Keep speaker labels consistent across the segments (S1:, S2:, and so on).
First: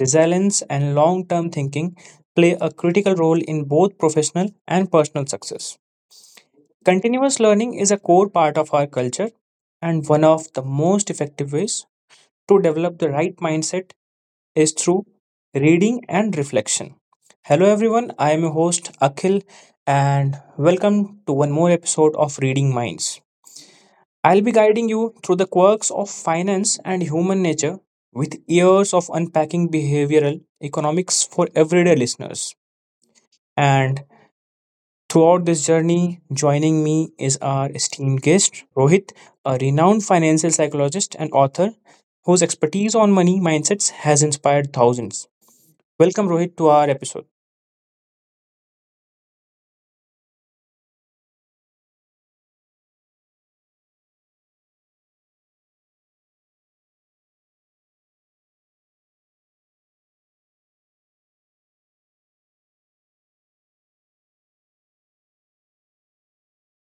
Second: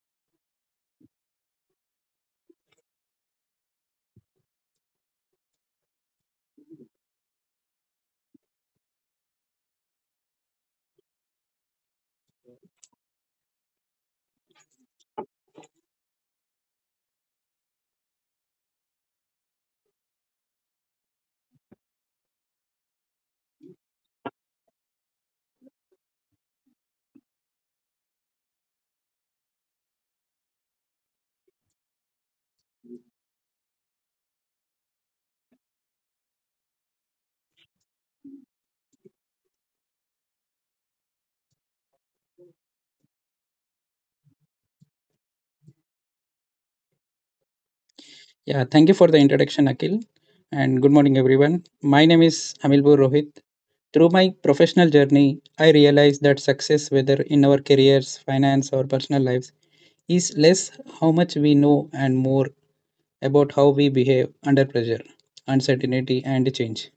S1: resilience, and long term thinking play a critical role in both professional and personal success. Continuous learning is a core part of our culture, and one of the most effective ways to develop the right mindset is through reading and reflection. Hello, everyone. I am your host, Akhil, and welcome to one more episode of Reading Minds. I'll be guiding you through the quirks of finance and human nature with years of unpacking behavioral economics for everyday listeners. And throughout this journey, joining me is our esteemed guest, Rohit, a renowned financial psychologist and author whose expertise on money mindsets has inspired thousands. Welcome, Rohit, to our episode.
S2: Yeah, thank you for the introduction, Akhil, and good morning, everyone. My name is Amilpur Rohit. Through my professional journey, I realized that success, whether in our careers, finance, or personal lives, is less how much we know and more about how we behave under pressure, uncertainty, and change.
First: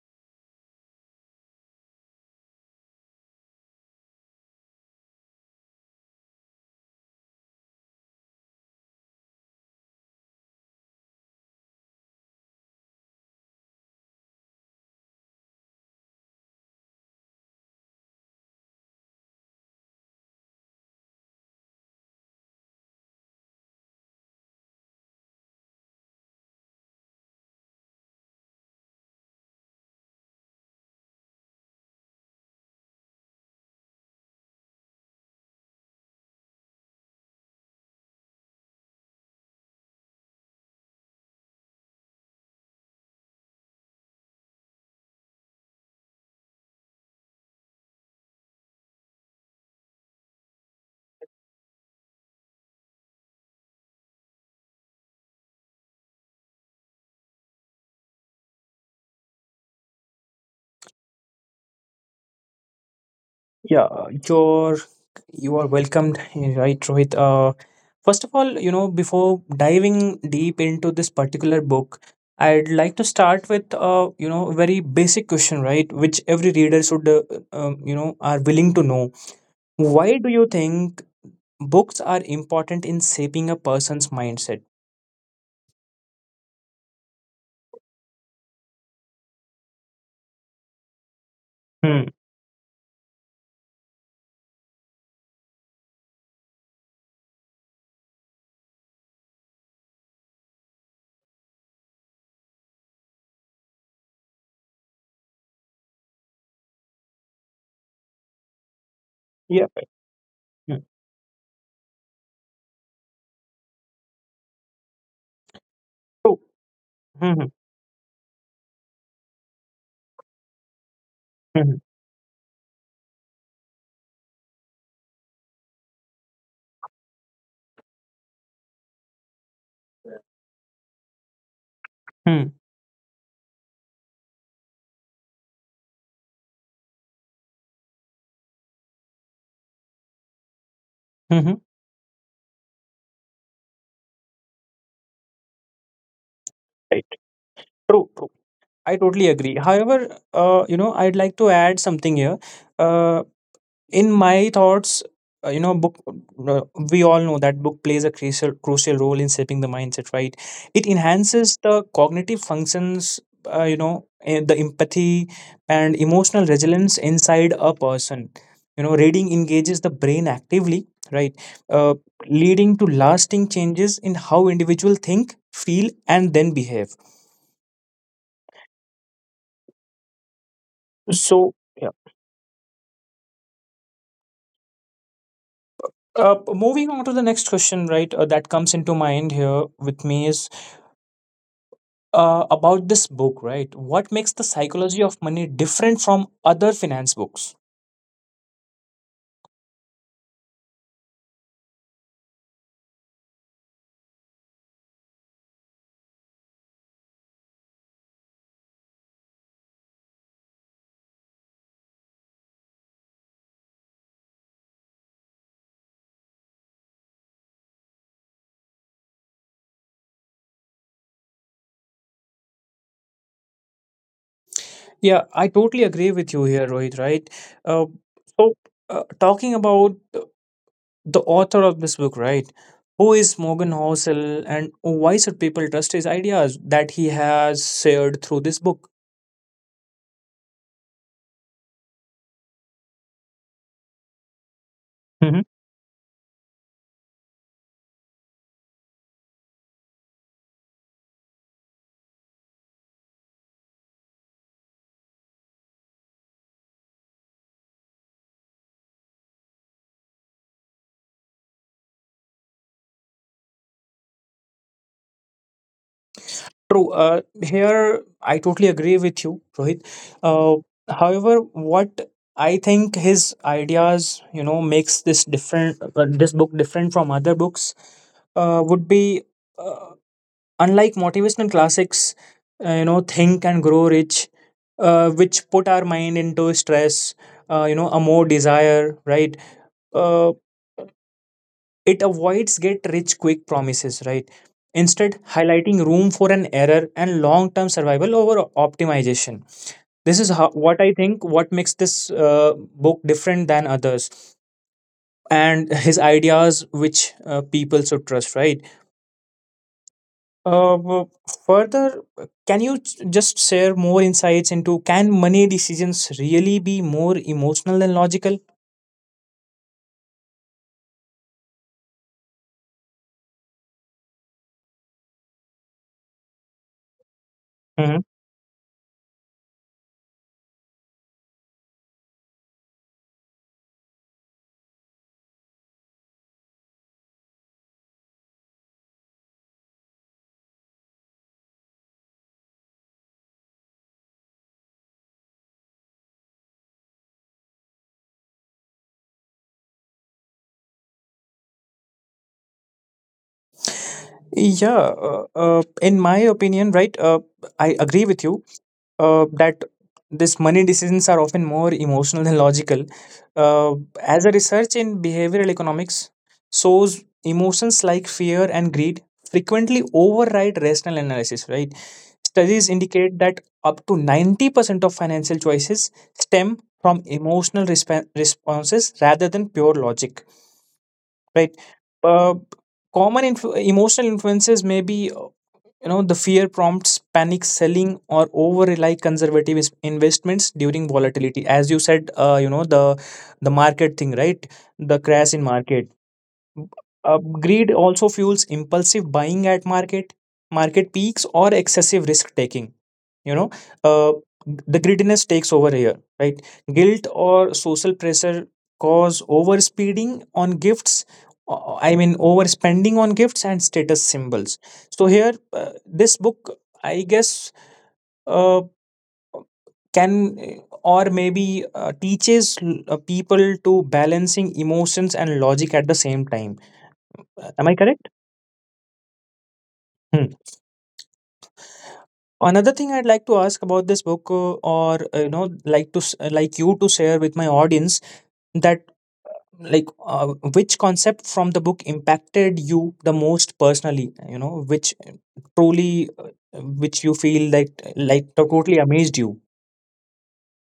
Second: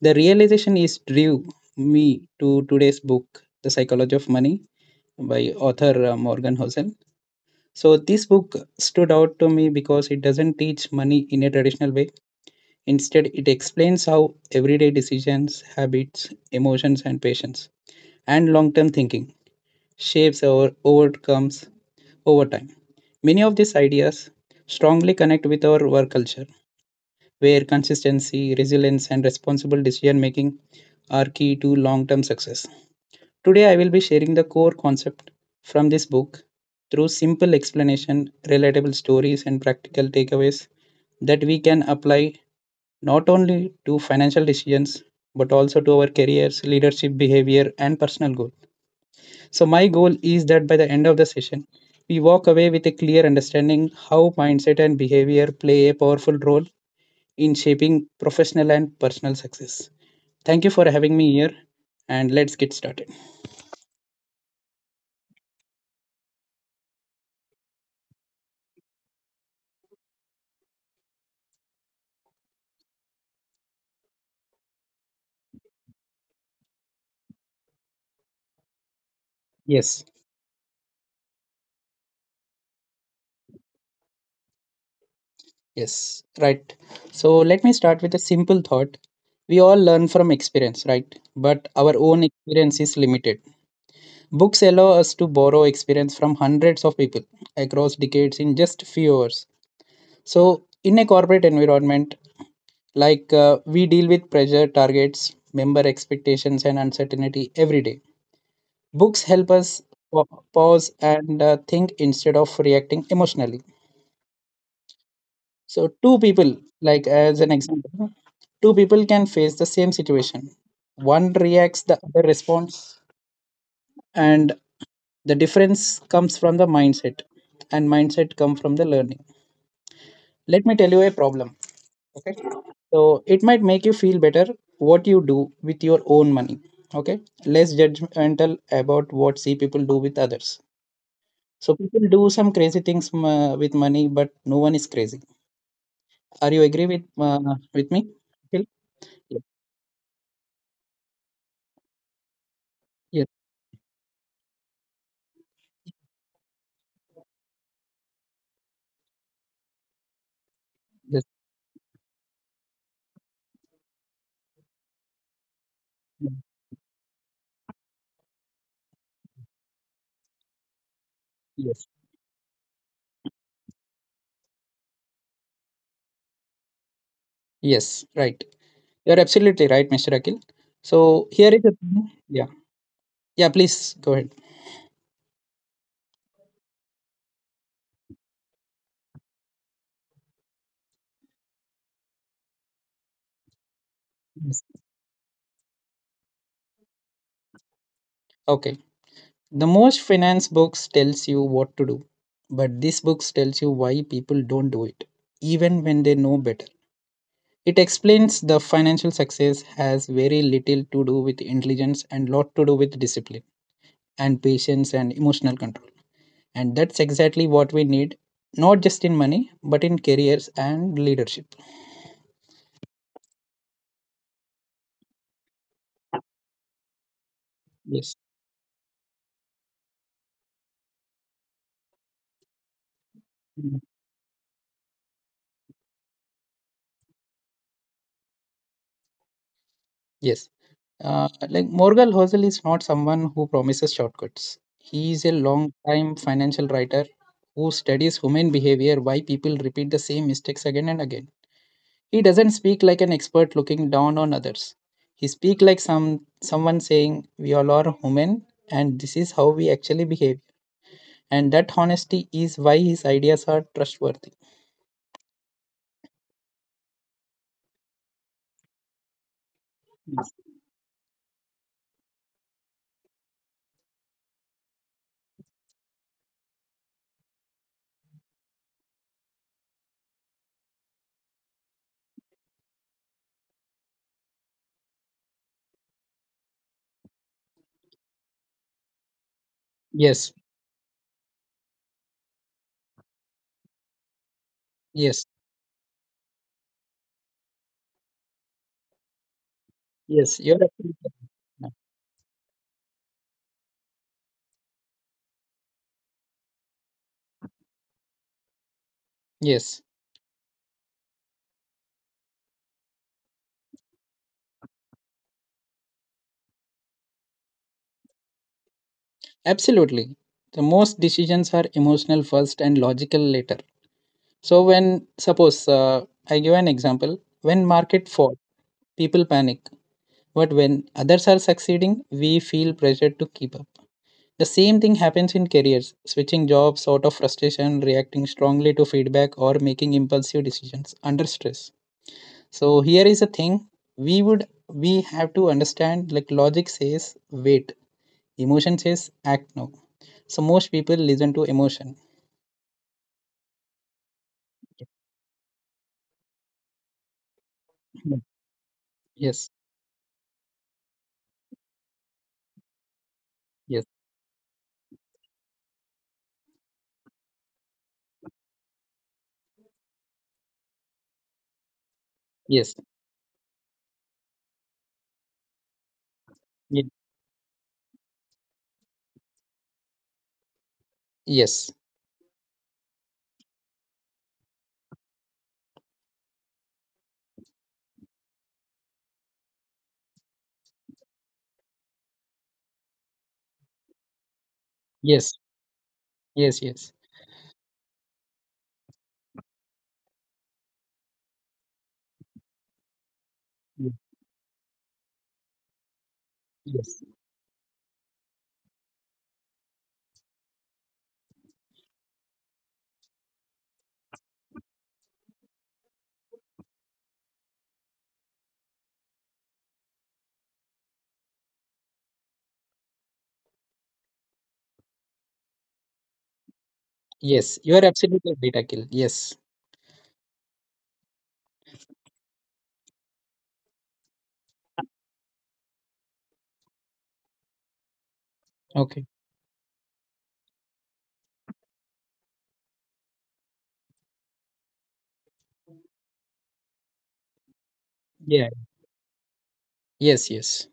S2: The realization is drew me to today's book, The Psychology of Money, by author Morgan Housel. So, this book stood out to me because it doesn't teach money in a traditional way. Instead, it explains how everyday decisions, habits, emotions, and patience and long term thinking shapes our outcomes over time. Many of these ideas strongly connect with our work culture, where consistency, resilience, and responsible decision making are key to long term success. Today, I will be sharing the core concept from this book through simple explanation, relatable stories, and practical takeaways that we can apply not only to financial decisions but also to our careers, leadership behavior, and personal goal. So my goal is that by the end of the session we walk away with a clear understanding how mindset and behavior play a powerful role in shaping professional and personal success. Thank you for having me here, and let's get started.
S1: Yeah, your You are welcomed, right, Rohit? First of all, before diving deep into this particular book, I'd like to start with, very basic question, right, which every reader should, are willing to know.
S2: Yes.
S1: Why do you think books are important in shaping a person's mindset?
S2: Yes, right. So let me start with a simple thought. We all learn from experience, right? But our
S1: Hmm.
S2: own experience is limited. Books allow us to borrow experience from hundreds of people across decades in just few hours. So, in a corporate environment, we deal with pressure, targets, member expectations, and uncertainty every day. Books help
S1: Yeah.
S2: us pa-
S1: Hmm.
S2: pause and think instead of reacting emotionally. So, two
S1: True.
S2: people, like as an
S1: Hmm.
S2: example, two people can face the same situation. One reacts,
S1: Hmm.
S2: the other responds, and the difference comes from the mindset, and mindset come from the learning. Let me tell you a problem. Okay,
S1: Hmm.
S2: so it might make you feel better what you do with your own money. Okay, less judgmental about what see people do with others.
S1: Hmm.
S2: So people do some crazy things with money, but no one is crazy. Are you agree
S1: Right.
S2: with me,
S1: True. True.
S2: Akhil?
S1: I totally
S2: Yes.
S1: agree. However, I'd like to add something here. Uh, in my thoughts, book, we all know that book plays a crucial role in shaping the mindset, right? It
S2: yes
S1: enhances the cognitive functions, the empathy and
S2: yes
S1: emotional resilience inside a person. Reading engages the brain actively, right?
S2: yes
S1: uh, Leading to lasting changes in how individual think, feel, and then behave,
S2: Yes, right. You're absolutely right, Mr. Akil. So here
S1: so
S2: is a—
S1: yeah.
S2: Yeah. Yeah, please, go ahead.
S1: Moving on to the next question, right, that comes into mind here with me is, about this book, right? What makes The Psychology of Money different from other finance books?
S2: Okay. The most finance books tells you what to do, but this book tells you why people don't do it, even when they know better. It explains the financial success has very little to do with intelligence and lot to do with discipline and patience and emotional control. And that's exactly what we need, not just in money, but in careers and leadership.
S1: Yeah, I totally agree with you here, Rohit, right? Uh,
S2: Yes.
S1: so, talking about the author of this book, right? Who is Morgan Housel and why should people trust his ideas that he has shared through this book?
S2: Yes. Like Morgan Housel is not someone who promises shortcuts. He is a long-time financial writer who studies human behavior, why people repeat the same mistakes again and again. He doesn't speak like an expert looking down on others. He speaks like someone saying, "We all are human, and this is how we actually behave." And that honesty is why his ideas are trustworthy.
S1: True. Here, I totally agree with you, Rohit. Uh, However, what I think his ideas, makes this different, this book different from other books, would be, uh, unlike motivational classics, Think and Grow Rich, which put our mind into stress, a more desire, right?
S2: Yes,
S1: Uh, it avoids get rich quick promises, right? Instead,
S2: yes,
S1: highlighting room for an error and long term survival over optimization. This is
S2: yes.
S1: how,
S2: You're
S1: what I
S2: absolutely
S1: think what
S2: right.
S1: makes this, book different than others, and his ideas which, people should trust, right?
S2: Yes.
S1: Uh, w- Further, can you just share more insights into: can money decisions really be more emotional than logical?
S2: Absolutely. The most decisions are emotional first and logical later. So when suppose I give an example, when market
S1: Mhm.
S2: falls, people panic. But when others are succeeding, we feel pressure to keep up. The same thing happens in careers, switching jobs out of frustration, reacting strongly to feedback or making impulsive decisions under stress. So here is a thing we have to understand, like logic says wait. Emotion says act now. So most people listen to emotion.
S1: Yeah, in my opinion, right, I agree
S2: Mm.
S1: with you,
S2: Yes,
S1: that this money decisions are often more emotional than logical. Uh,
S2: yes,
S1: as a research in behavioral economics shows, emotions like fear and greed frequently override rational analysis, right?
S2: yes,
S1: Studies indicate that up to 90% of financial choices stem
S2: ye-
S1: from emotional responses rather than pure logic, right?
S2: yes,
S1: Uh, Common emotional influences may be, the fear prompts panic selling or over rely conservative investments during volatility, as you said, the market thing, right? The
S2: yes,
S1: crash in market.
S2: yes, yes,
S1: Greed also fuels impulsive buying at market peaks or excessive risk taking, you know
S2: ye-
S1: uh, the greediness takes over here, right?
S2: yes,
S1: Guilt or social pressure cause overspeeding on gifts, I mean overspending on gifts and status symbols. So here, this book, I guess, uh, can, or maybe, teaches, people to balancing emotions and logic at the same time.
S2: yes.
S1: Am I
S2: You are
S1: correct?
S2: absolutely right, Akhil. Yes.
S1: Hmm. Another thing I'd like to ask about this book, or, like to, like you to share with my audience that,
S2: Okay.
S1: like uh, which concept from the book impacted you the most personally. Which, truly, which you feel like,
S2: Yeah.
S1: totally amazed you.
S2: Yes.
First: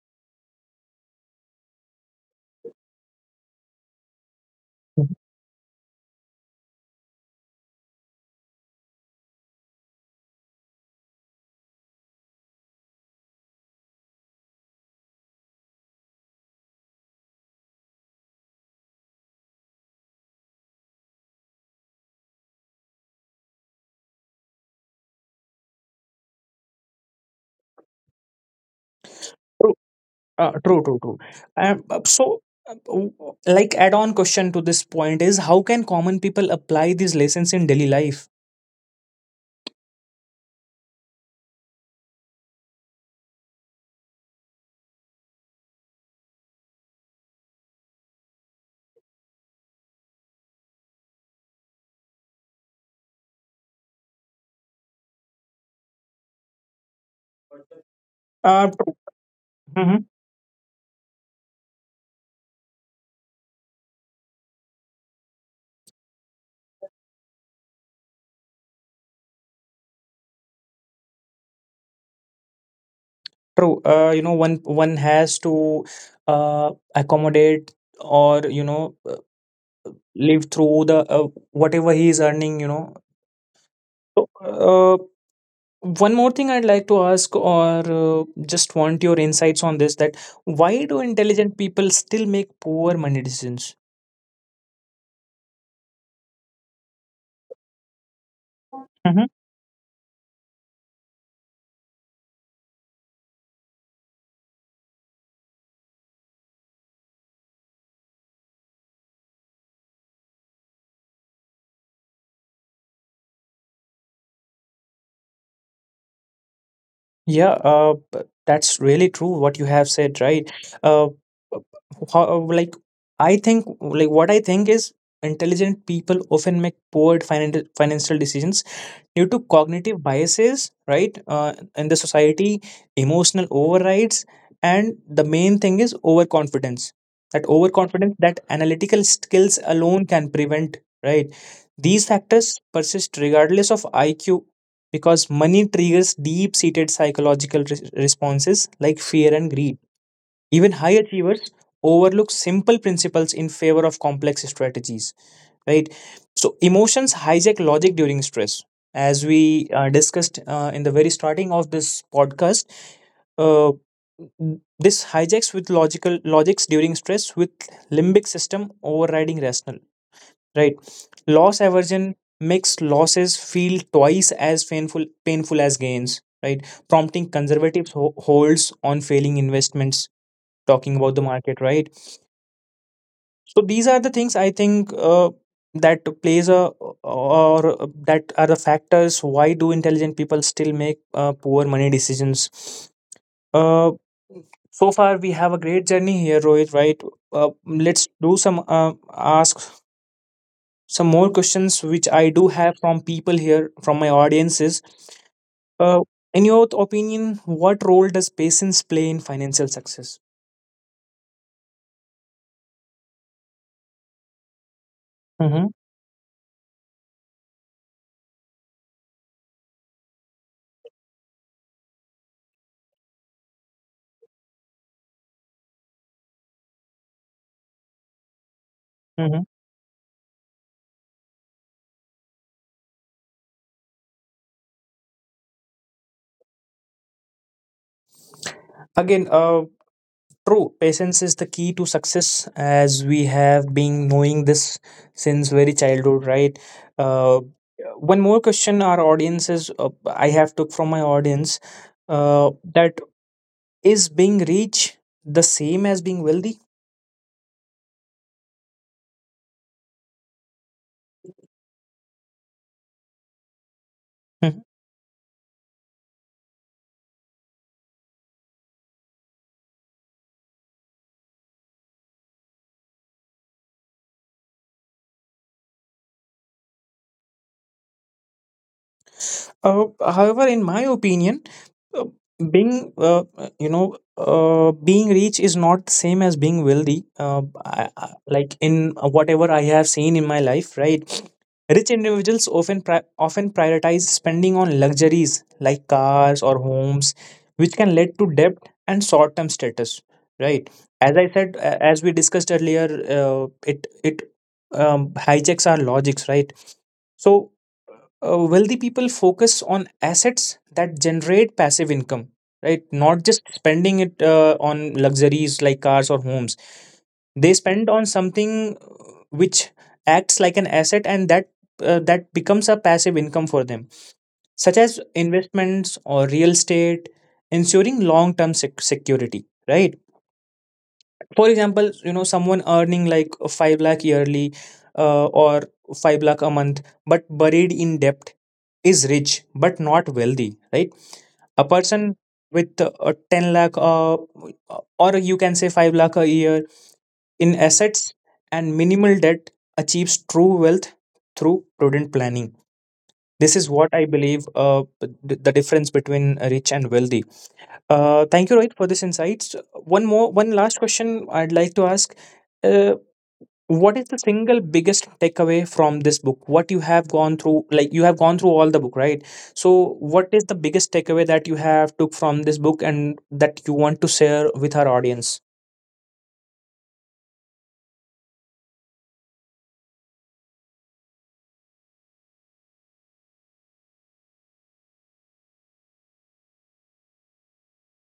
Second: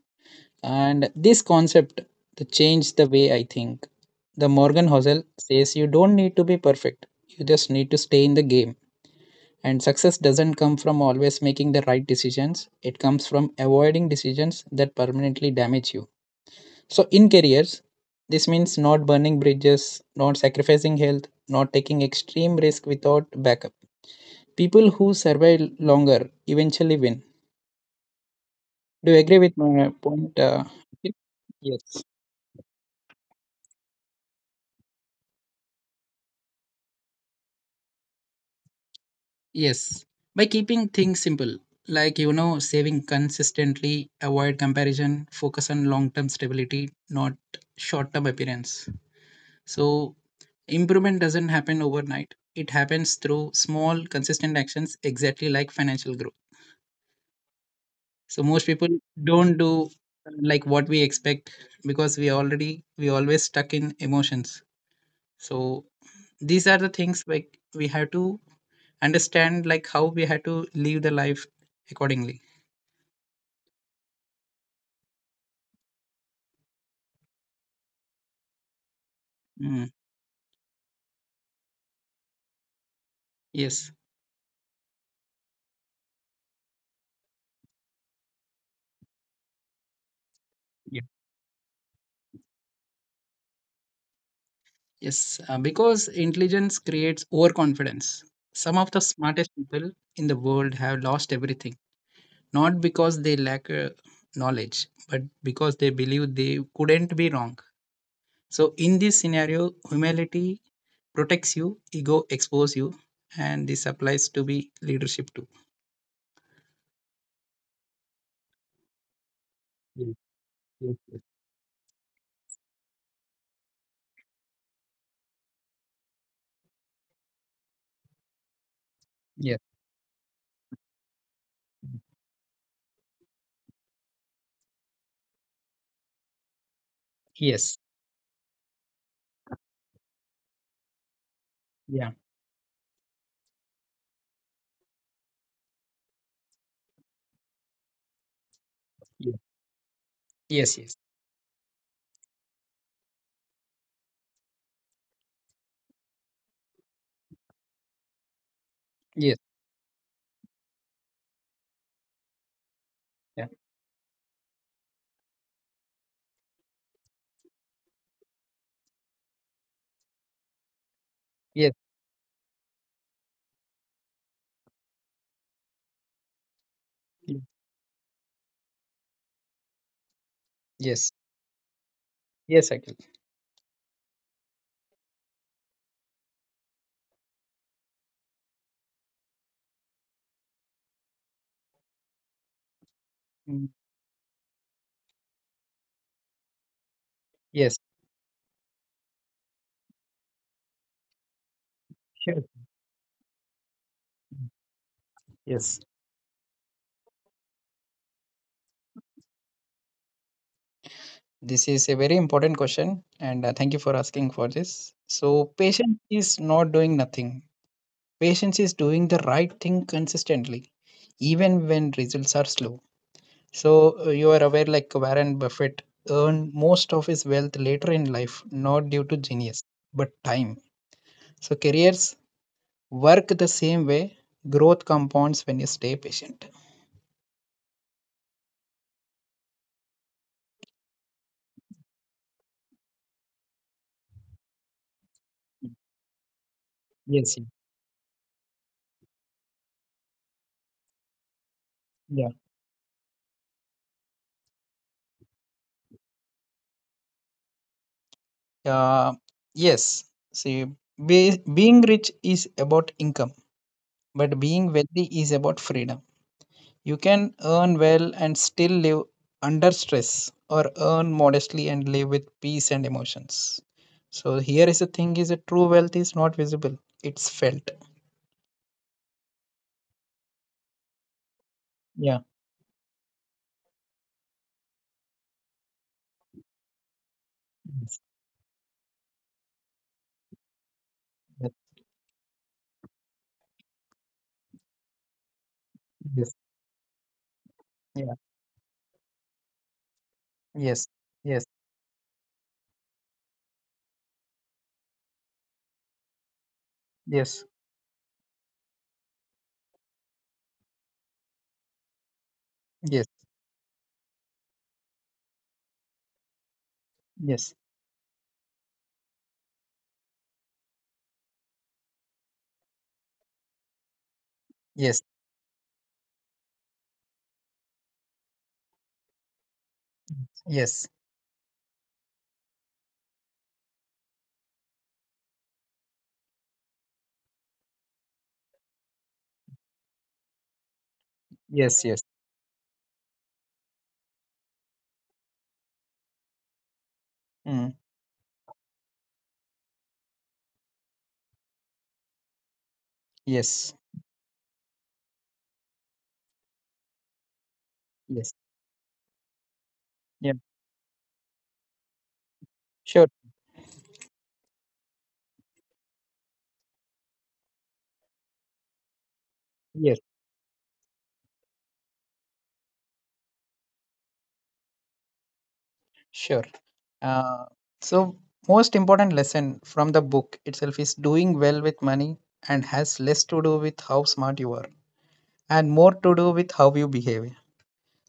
S2: And this concept to change the way I think. The Morgan
S1: Mhm.
S2: Housel says you don't need to be perfect. You just need to stay in the game. And success doesn't come from always making the right decisions. It comes from avoiding decisions that permanently damage you. So, in careers, this means not burning bridges, not sacrificing health, not taking extreme risk without backup. People who survive longer eventually win. Do you agree with
S1: True,
S2: my point? Uh,
S1: true, true, true.
S2: yes.
S1: So, like add-on question to this point is: how can common people apply these lessons in daily life?
S2: Yes. By keeping things simple, like you know, saving consistently, avoid comparison, focus on long term stability, not short term appearance. So, improvement doesn't happen overnight, it happens through small, consistent actions, exactly like financial growth. So most
S1: Uh,
S2: people don't do
S1: True.
S2: like what we expect, because we always stuck in emotions. So these are the things like we have to understand like how we have to live the life accordingly.
S1: True. One has to, uh, accommodate, or
S2: Mm.
S1: live through the, whatever he is earning.
S2: Yes.
S1: So, uh, one more thing I'd like to ask, or, just want your insights on this: that why do
S2: Yeah.
S1: intelligent people still make poor money decisions?
S2: Yes, because intelligence creates overconfidence. Some of the smartest people in the world have lost everything, not because they lack knowledge but because they believe they couldn't be wrong. So in this scenario humility protects you, ego expose you, and this applies to be leadership too.
S1: Yeah, that's really true what you have
S2: Yes,
S1: said, right?
S2: yes,
S1: Uh,
S2: yes.
S1: uh, how, like I think, like what I think is intelligent people often make poor financial decisions due to cognitive biases, right? In the society, emotional overrides, and the main thing is overconfidence. That
S2: Yes. Yes.
S1: overconfidence that analytical skills alone can prevent, right? These
S2: Yeah.
S1: factors persist regardless of IQ because money triggers deep seated psychological responses like fear
S2: Yeah.
S1: and greed. Even
S2: Yes.
S1: high
S2: Yes.
S1: achievers overlook simple principles in favor of complex strategies, right? So emotions hijack logic during stress, as
S2: Yes.
S1: we, discussed, in the very starting of this podcast.
S2: Yeah.
S1: uh, this hijacks with logical logics during stress, with limbic system overriding rational, right? Loss
S2: Yes.
S1: aversion makes losses feel twice as painful as gains, right? Prompting
S2: Yes.
S1: conservative holds on failing investments, talking
S2: Yes.
S1: about the market, right?
S2: Yes. Akhil.
S1: So these are the things I think, that plays a, or that are the factors why do intelligent people still make, poor money decisions.
S2: Mm.
S1: uh, so far we have a great journey here, Rohit, right? uh,
S2: Yes.
S1: let's do some, ask some more questions which I do
S2: Sure.
S1: have from people here, from my audiences.
S2: Yes.
S1: uh, in your opinion, what role does patience play in financial success?
S2: This is a very important question, and thank you for asking for this. So,
S1: Hmm.
S2: patience is not doing nothing. Patience is doing the right thing consistently, even when results are slow. So you are aware, like Warren Buffett earned most of his wealth later in life, not due to
S1: Hmm.
S2: genius, but time. So careers work the same way. Growth compounds when you stay patient.
S1: Again, true, patience is the key to success, as we have been knowing this since very childhood, right?
S2: Yes.
S1: Uh, One more question our audience is, I have took from my audience,
S2: Yeah.
S1: that is being rich the same as being wealthy?
S2: Uh, yes. See, being rich is about income, but
S1: Hmm.
S2: being wealthy is about freedom. You can earn well and still live under stress, or earn modestly and live with peace and emotions. So here is the thing: is a true wealth is not visible; it's felt.
S1: However, in my opinion, uh,
S2: Yeah.
S1: being, being rich is not the same as being wealthy. Uh, I,
S2: Yes.
S1: I, like in whatever I have seen in my life, right? Rich individuals often prioritize spending on luxuries like
S2: Yes. Yes.
S1: cars or homes, which can
S2: Yeah.
S1: lead to debt and short term status, right?
S2: Yes.
S1: As I
S2: Yes.
S1: said, as we discussed earlier, it it hijacks our logics, right?
S2: Yes.
S1: So, wealthy people focus on assets that generate passive income, right? Not just spending it, on luxuries like cars or homes. They
S2: Yes.
S1: spend on something, which acts like an asset, and that, that becomes a passive income for them, such as
S2: Yes. Yes.
S1: investments or real estate, ensuring long term security, right?
S2: Yes.
S1: For example, someone earning like 5 lakh yearly, or 5 lakh a month, but buried in debt, is rich but not wealthy, right? A
S2: Yes. Yes.
S1: person with, a 10 lakh, or you can say 5 lakh a year in
S2: Mm.
S1: assets and minimal debt achieves true wealth through prudent planning. This is
S2: Yes.
S1: what I believe, the difference between rich and wealthy.
S2: Yes.
S1: Thank you, Rohit, for this insights. One
S2: Yeah.
S1: more, one last question I'd like to ask. Uh,
S2: Sure.
S1: what is the single biggest takeaway from this book? What you have gone through, like you have gone through all the book, right? So,
S2: Yes.
S1: what is the biggest takeaway that you have took from this book and that you want to share with our audience?
S2: Sure. Uh, so most important lesson from the book itself is doing well with money and has less to do with how smart you are and more to do with how you behave.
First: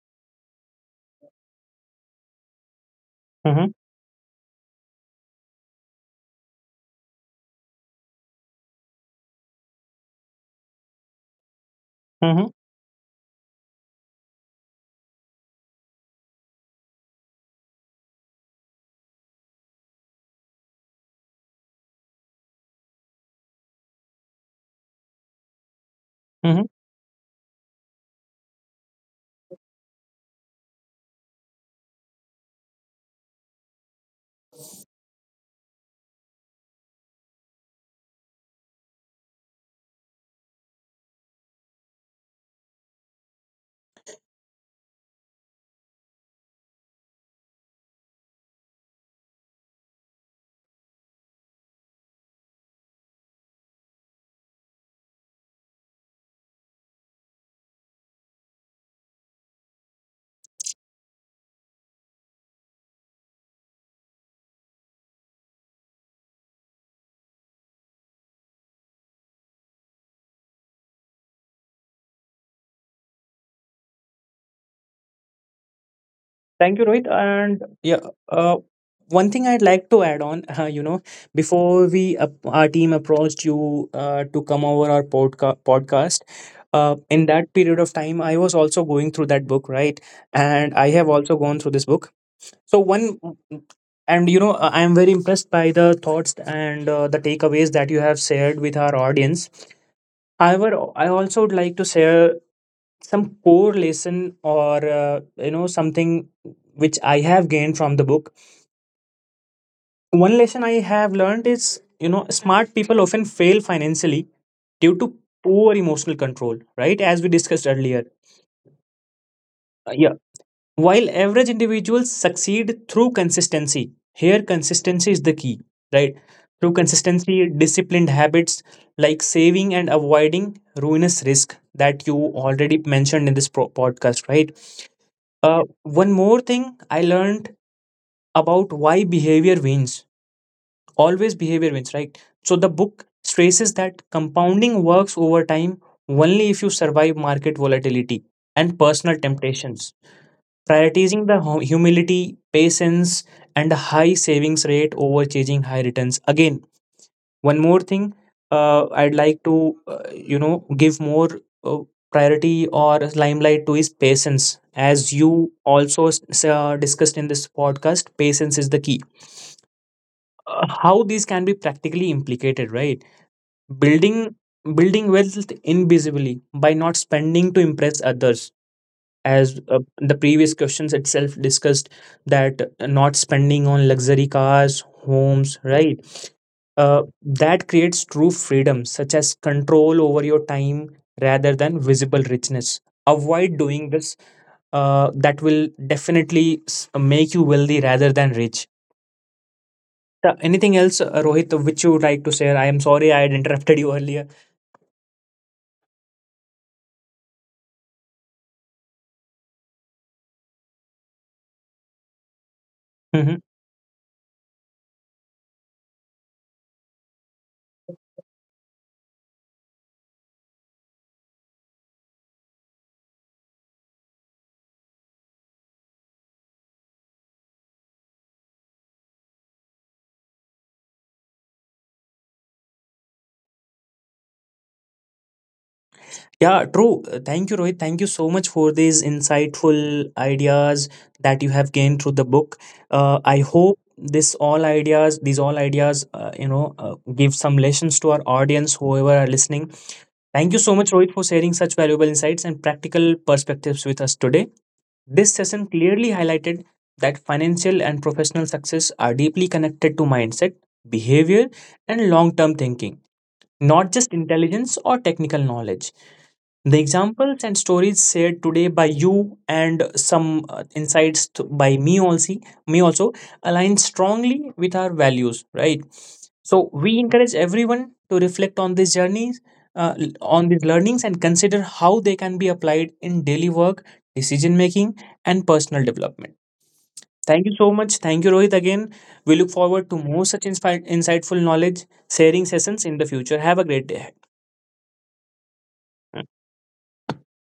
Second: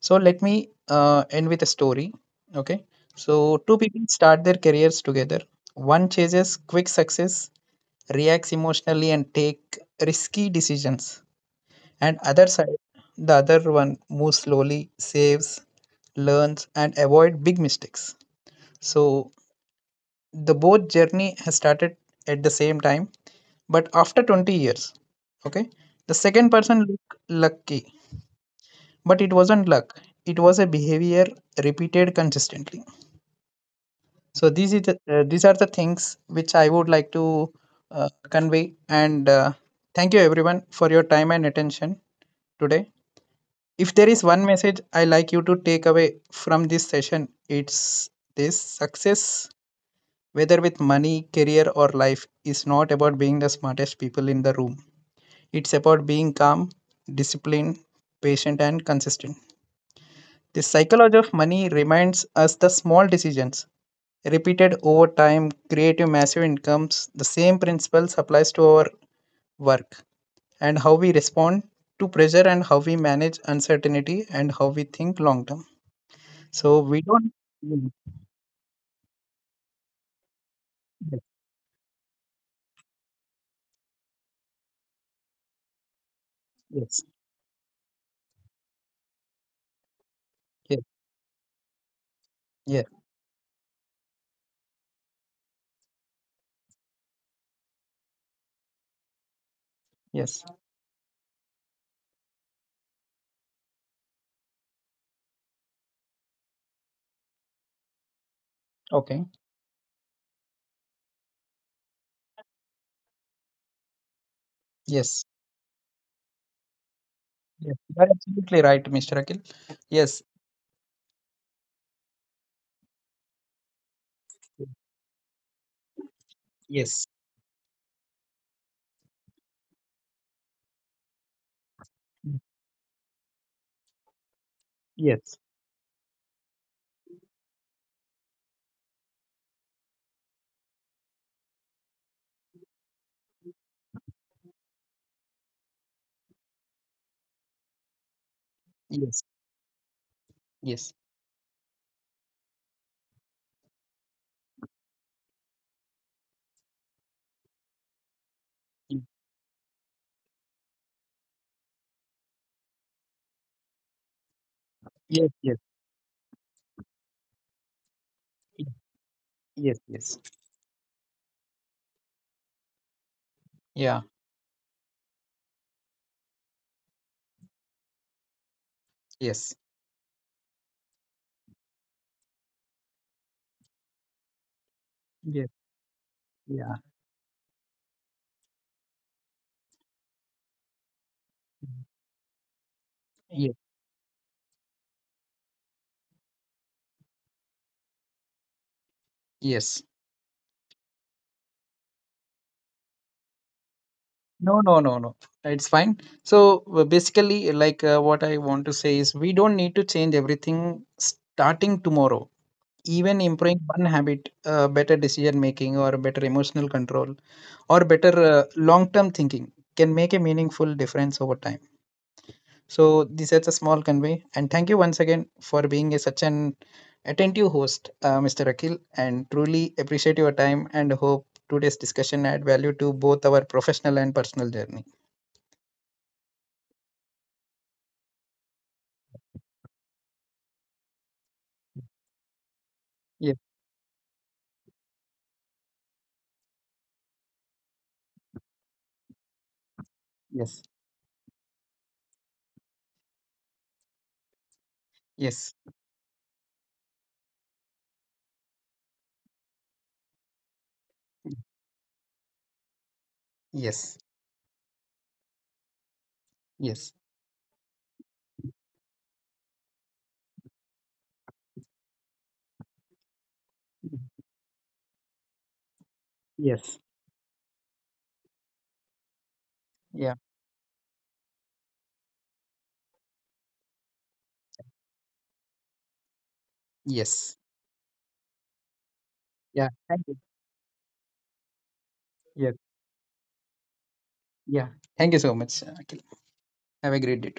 S2: So let me end with a story. Okay. So
S1: Mm-hmm.
S2: two people start their careers together. One chases quick success, reacts emotionally and take risky decisions. And
S1: Mm-hmm.
S2: other side, the other one moves slowly, saves, learns and avoid big mistakes. So the both journey has started at the same time, but after 20 years, okay, the second person looked lucky, but it wasn't luck, it was a behavior repeated consistently. So these are the things which I would like to convey, and thank you everyone for your time and attention today. If there is one message I like you to take away from this session, it's this: success, whether with money, career, or life, is not about being the smartest people in the room. It's about being calm, disciplined, patient, and consistent. The Psychology of Money reminds us the small decisions repeated over time create a massive incomes. The same principles applies to our work, and how we respond to pressure, and how we manage uncertainty, and how we think long term.
S1: Thank
S2: So
S1: you,
S2: we
S1: Rohit.
S2: don't.
S1: And
S2: Mm.
S1: yeah, uh, one thing I'd like to add on,
S2: Yes.
S1: before we our team approached you, to come over our podcast,
S2: Yes.
S1: in that period of time, I was also going through that book, right? And
S2: Yes.
S1: I have also gone through this book. So
S2: Yes.
S1: one, and you know, I am very impressed by the thoughts and, the takeaways that you have shared with our audience.
S2: Yes.
S1: However, I also would like to share some core lesson, or, you know something which I have gained from the book.
S2: Okay.
S1: One lesson I have learned is, smart people often fail financially due to
S2: Yes.
S1: poor emotional control, right, as we discussed
S2: Yes, you
S1: earlier.
S2: are absolutely right, Mr. Akhil.
S1: Yeah,
S2: Yes,
S1: while average individuals succeed through consistency. Here consistency is the key, right? Through
S2: yes,
S1: consistency, disciplined habits like saving and avoiding ruinous risk, that you already mentioned in this podcast, right?
S2: yes,
S1: One more thing I learned about why behavior wins. Always behavior wins, right? So the book stresses that compounding works over time only if you survive market volatility and personal
S2: yes,
S1: temptations.
S2: yes,
S1: Prioritizing the humility, patience, and a high savings rate over chasing high returns. Again, one more thing, I'd like to, give more, uh, priority or limelight to his patience. As
S2: yes, yes,
S1: you
S2: yes,
S1: also, discussed in this podcast, patience is the key.
S2: yes,
S1: How these can be practically implicated, right?
S2: yeah,
S1: Building building wealth invisibly by not spending to impress others,
S2: yes,
S1: as, the previous questions itself discussed, that not spending on luxury cars,
S2: yes,
S1: homes, right?
S2: yeah,
S1: That creates true freedom, such as control over your time rather than visible richness.
S2: yes,
S1: Avoid doing this. That will definitely, make you wealthy rather than rich.
S2: yes.
S1: Anything else, Rohit, which you would like to share? I am sorry I had interrupted you earlier.
S2: No, no, no, no. It's fine. So basically, like what I want to say is, we don't need to change everything starting tomorrow. Even improving one habit, better decision making, or better emotional control, or better long term thinking can make a meaningful difference over time. So this is a small convey, and thank you once again for being a, such an attentive host, Mr. Akhil, and truly appreciate your time and hope today's discussion add value to both our professional and personal journey.
S1: Yeah, true. Thank you, Rohit. Thank you so much for these insightful ideas that you have gained through the book.
S2: Yes,
S1: I hope these all ideas, give some lessons to our audience, whoever are listening. Thank you
S2: yes,
S1: so much, Rohit, for sharing such valuable insights and practical perspectives with us today. This
S2: yes,
S1: session clearly highlighted that financial and professional success are deeply connected to mindset, behavior, and long term thinking, not
S2: yes,
S1: just intelligence or technical knowledge. The
S2: yes,
S1: examples and stories shared today by you and some, insights, by me also, me also align strongly with our values, right? So
S2: yes,
S1: we encourage everyone to reflect on these journeys,
S2: yeah,
S1: on these learnings, and consider how they can be applied in daily work, decision making, and personal development.
S2: yes,
S1: Thank you so much. Thank you, Rohit. Again, we look
S2: yeah.
S1: forward to
S2: Thank you.
S1: more such insightful knowledge sharing
S2: Yes,
S1: sessions in the future. Have a great day ahead.
S2: yeah. Thank you so much, Akhil. Have a great day.